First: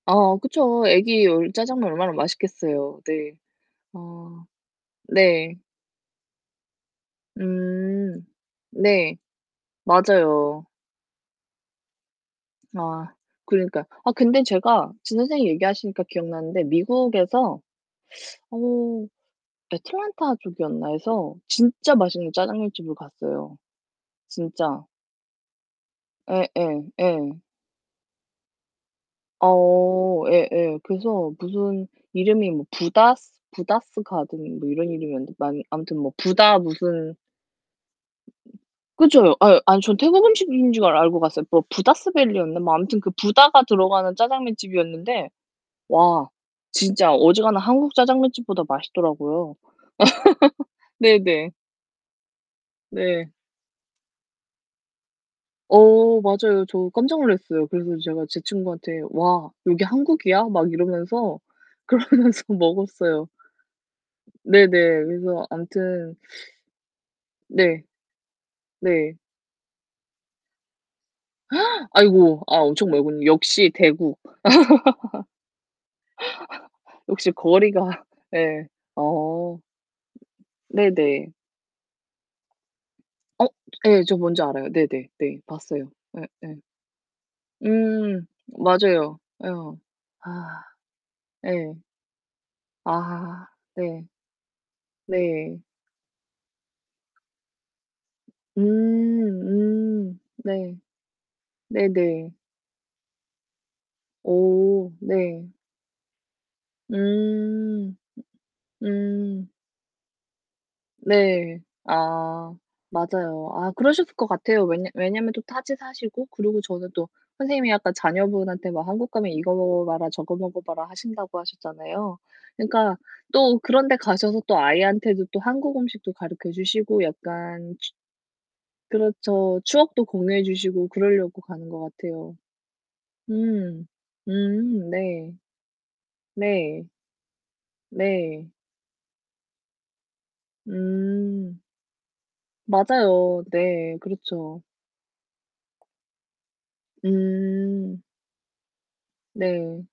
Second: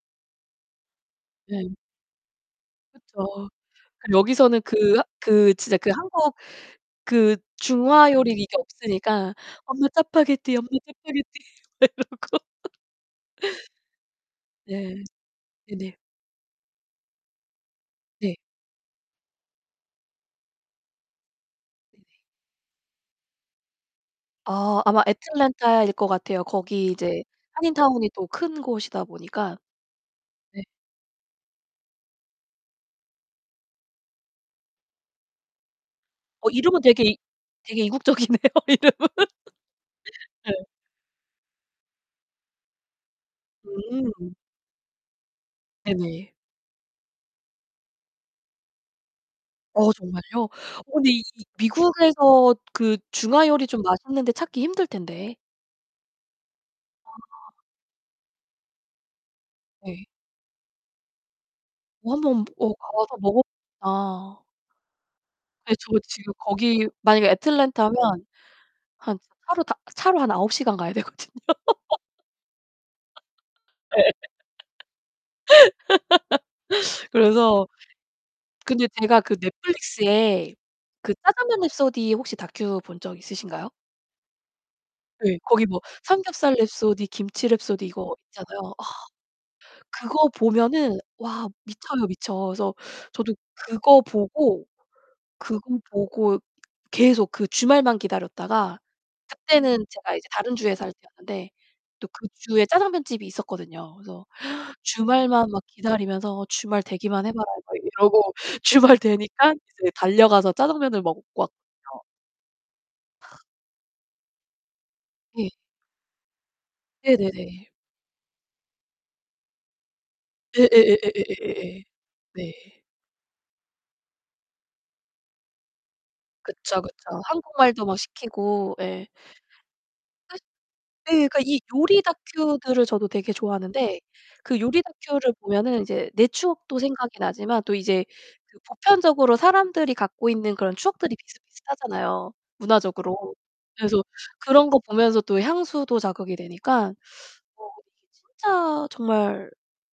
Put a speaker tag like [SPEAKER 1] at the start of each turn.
[SPEAKER 1] 아 그쵸. 아기 얼
[SPEAKER 2] 네.
[SPEAKER 1] 짜장면 얼마나 맛있겠어요. 네.
[SPEAKER 2] 그쵸. 그
[SPEAKER 1] 아.
[SPEAKER 2] 여기서는 그 하 그
[SPEAKER 1] 네.
[SPEAKER 2] 진짜 그 한국 그
[SPEAKER 1] 음.
[SPEAKER 2] 중화요리 이게
[SPEAKER 1] 네.
[SPEAKER 2] 없으니까 "엄마, 짜파게티,
[SPEAKER 1] 맞아요.
[SPEAKER 2] 엄마, 짜파게티." 막 이러고
[SPEAKER 1] 아. 그러니까요. 아 근데 제가
[SPEAKER 2] 네.
[SPEAKER 1] 지금 선생님이
[SPEAKER 2] 네네.
[SPEAKER 1] 얘기하시니까 기억나는데 미국에서
[SPEAKER 2] 네.
[SPEAKER 1] 어 애틀랜타 쪽이었나에서 진짜
[SPEAKER 2] 네네.
[SPEAKER 1] 맛있는 짜장면 집을 갔어요,
[SPEAKER 2] 아.
[SPEAKER 1] 진짜.
[SPEAKER 2] 아마 애틀란타일 것 같아요.
[SPEAKER 1] 예
[SPEAKER 2] 거기
[SPEAKER 1] 예.
[SPEAKER 2] 이제
[SPEAKER 1] 예.
[SPEAKER 2] 한인 타운이 또 큰 곳이다 보니까.
[SPEAKER 1] 어
[SPEAKER 2] 네.
[SPEAKER 1] 예예. 그래서 무슨 이름이 뭐 부다스 부다스 가든 뭐 이런 이름이었는데 맞 아무튼 뭐
[SPEAKER 2] 어
[SPEAKER 1] 부다
[SPEAKER 2] 이름은 되게
[SPEAKER 1] 무슨
[SPEAKER 2] 이 되게 이국적이네요, 이름은.
[SPEAKER 1] 그쵸. 요 아유 아 전 태국
[SPEAKER 2] 네.
[SPEAKER 1] 음식점인 줄 알 알고 갔어요. 뭐 부다스 밸리였나? 뭐 아무튼 부다가 들어가는
[SPEAKER 2] 음.
[SPEAKER 1] 짜장면 집이었는데 와
[SPEAKER 2] 네네.
[SPEAKER 1] 진짜 어지간한 한국 짜장면 집보다 맛있더라고요.
[SPEAKER 2] 어 정말요? 어 근데 이
[SPEAKER 1] 네네.
[SPEAKER 2] 미국에서 그
[SPEAKER 1] 네.
[SPEAKER 2] 중화 요리 좀 맛있는 데 찾기 힘들 텐데
[SPEAKER 1] 어. 맞아요. 저 깜짝
[SPEAKER 2] 아.
[SPEAKER 1] 놀랐어요. 그래서 제가 제 친구한테 "와, 여기
[SPEAKER 2] 네.
[SPEAKER 1] 한국이야?" 막 이러면서
[SPEAKER 2] 어
[SPEAKER 1] 그러면서
[SPEAKER 2] 한번 어 가 봐서
[SPEAKER 1] 먹었어요.
[SPEAKER 2] 먹어 아.
[SPEAKER 1] 네네. 그래서
[SPEAKER 2] 예. 저
[SPEAKER 1] 아무튼
[SPEAKER 2] 지금 거기 만약에
[SPEAKER 1] 네.
[SPEAKER 2] 애틀랜타면
[SPEAKER 1] 네.
[SPEAKER 2] 한 차 차로 다 차로 한 9 시간 가야 되거든요.
[SPEAKER 1] 아이고. 아 엄청 멀군요, 역시
[SPEAKER 2] 예.
[SPEAKER 1] 대국. 역시
[SPEAKER 2] 그래서
[SPEAKER 1] 거리가 예.
[SPEAKER 2] 근데 제가 그
[SPEAKER 1] 어.
[SPEAKER 2] Netflix에 그
[SPEAKER 1] 네네.
[SPEAKER 2] 짜장면 랩소디 혹시 다큐 본 적
[SPEAKER 1] 어.
[SPEAKER 2] 있으신가요?
[SPEAKER 1] 예. 저 뭔지 알아요. 네네
[SPEAKER 2] 예.
[SPEAKER 1] 네.
[SPEAKER 2] 거기 뭐
[SPEAKER 1] 봤어요. 예. 예.
[SPEAKER 2] 삼겹살 랩소디, 김치 랩소디 이거
[SPEAKER 1] 음.
[SPEAKER 2] 있잖아요. 아.
[SPEAKER 1] 맞아요. 어.
[SPEAKER 2] 그거
[SPEAKER 1] 아
[SPEAKER 2] 보면은 와
[SPEAKER 1] 예.
[SPEAKER 2] 미쳐요, 미쳐. 그래서 저도
[SPEAKER 1] 아.
[SPEAKER 2] 그거
[SPEAKER 1] 네.
[SPEAKER 2] 보고 그거
[SPEAKER 1] 네.
[SPEAKER 2] 보고 계속 그 주말만 기다렸다가 그때는
[SPEAKER 1] 음
[SPEAKER 2] 제가
[SPEAKER 1] 음.
[SPEAKER 2] 이제 다른 주에
[SPEAKER 1] 네.
[SPEAKER 2] 살 때였는데 또 그
[SPEAKER 1] 네네.
[SPEAKER 2] 주에 짜장면 집이 있었거든요. 그래서
[SPEAKER 1] 오.
[SPEAKER 2] 주말만
[SPEAKER 1] 네.
[SPEAKER 2] 막 기다리면서 '주말 되기만 해 봐라.' 막
[SPEAKER 1] 음.
[SPEAKER 2] 이러고 주말
[SPEAKER 1] 음.
[SPEAKER 2] 되니깐 이제 달려가서 짜장면을 먹고 왔죠.
[SPEAKER 1] 네. 아. 맞아요. 아 그러셨을 것 같아요. 왜냐 왜냐하면 또
[SPEAKER 2] 예.
[SPEAKER 1] 타지 사시고 그리고 저는 또
[SPEAKER 2] 네네네.
[SPEAKER 1] 선생님이 약간 자녀분한테 막 한국 가면 "이거 먹어 봐라, 저거 먹어 봐라." 하신다고
[SPEAKER 2] 예예예예예예예예.
[SPEAKER 1] 하셨잖아요.
[SPEAKER 2] 네.
[SPEAKER 1] 그니까 또 그런 데 가셔서 또 아이한테도 또 한국 음식도 가르쳐
[SPEAKER 2] 그쵸, 그쵸.
[SPEAKER 1] 주시고 약간
[SPEAKER 2] 한국말도
[SPEAKER 1] 취
[SPEAKER 2] 막 시키고 예.
[SPEAKER 1] 그렇죠. 추억도
[SPEAKER 2] [unintelligible]
[SPEAKER 1] 공유해 주시고
[SPEAKER 2] 예. 그러니까
[SPEAKER 1] 그럴려고
[SPEAKER 2] 이
[SPEAKER 1] 가는 것
[SPEAKER 2] 요리
[SPEAKER 1] 같아요.
[SPEAKER 2] 다큐들을 저도 되게
[SPEAKER 1] 음.
[SPEAKER 2] 좋아하는데 그 요리
[SPEAKER 1] 음 네.
[SPEAKER 2] 다큐를 보면은 이제 내 추억도
[SPEAKER 1] 네. 네.
[SPEAKER 2] 생각이 나지만 또 이제
[SPEAKER 1] 네.
[SPEAKER 2] 그 보편적으로 사람들이 갖고 있는 그런 추억들이
[SPEAKER 1] 음.
[SPEAKER 2] 비슷비슷하잖아요, 문화적으로.
[SPEAKER 1] 맞아요. 네.
[SPEAKER 2] 그래서
[SPEAKER 1] 그렇죠.
[SPEAKER 2] 그런 거 보면서 또 향수도 자극이 되니까 뭐
[SPEAKER 1] 음.
[SPEAKER 2] 이게 진짜 정말
[SPEAKER 1] 네.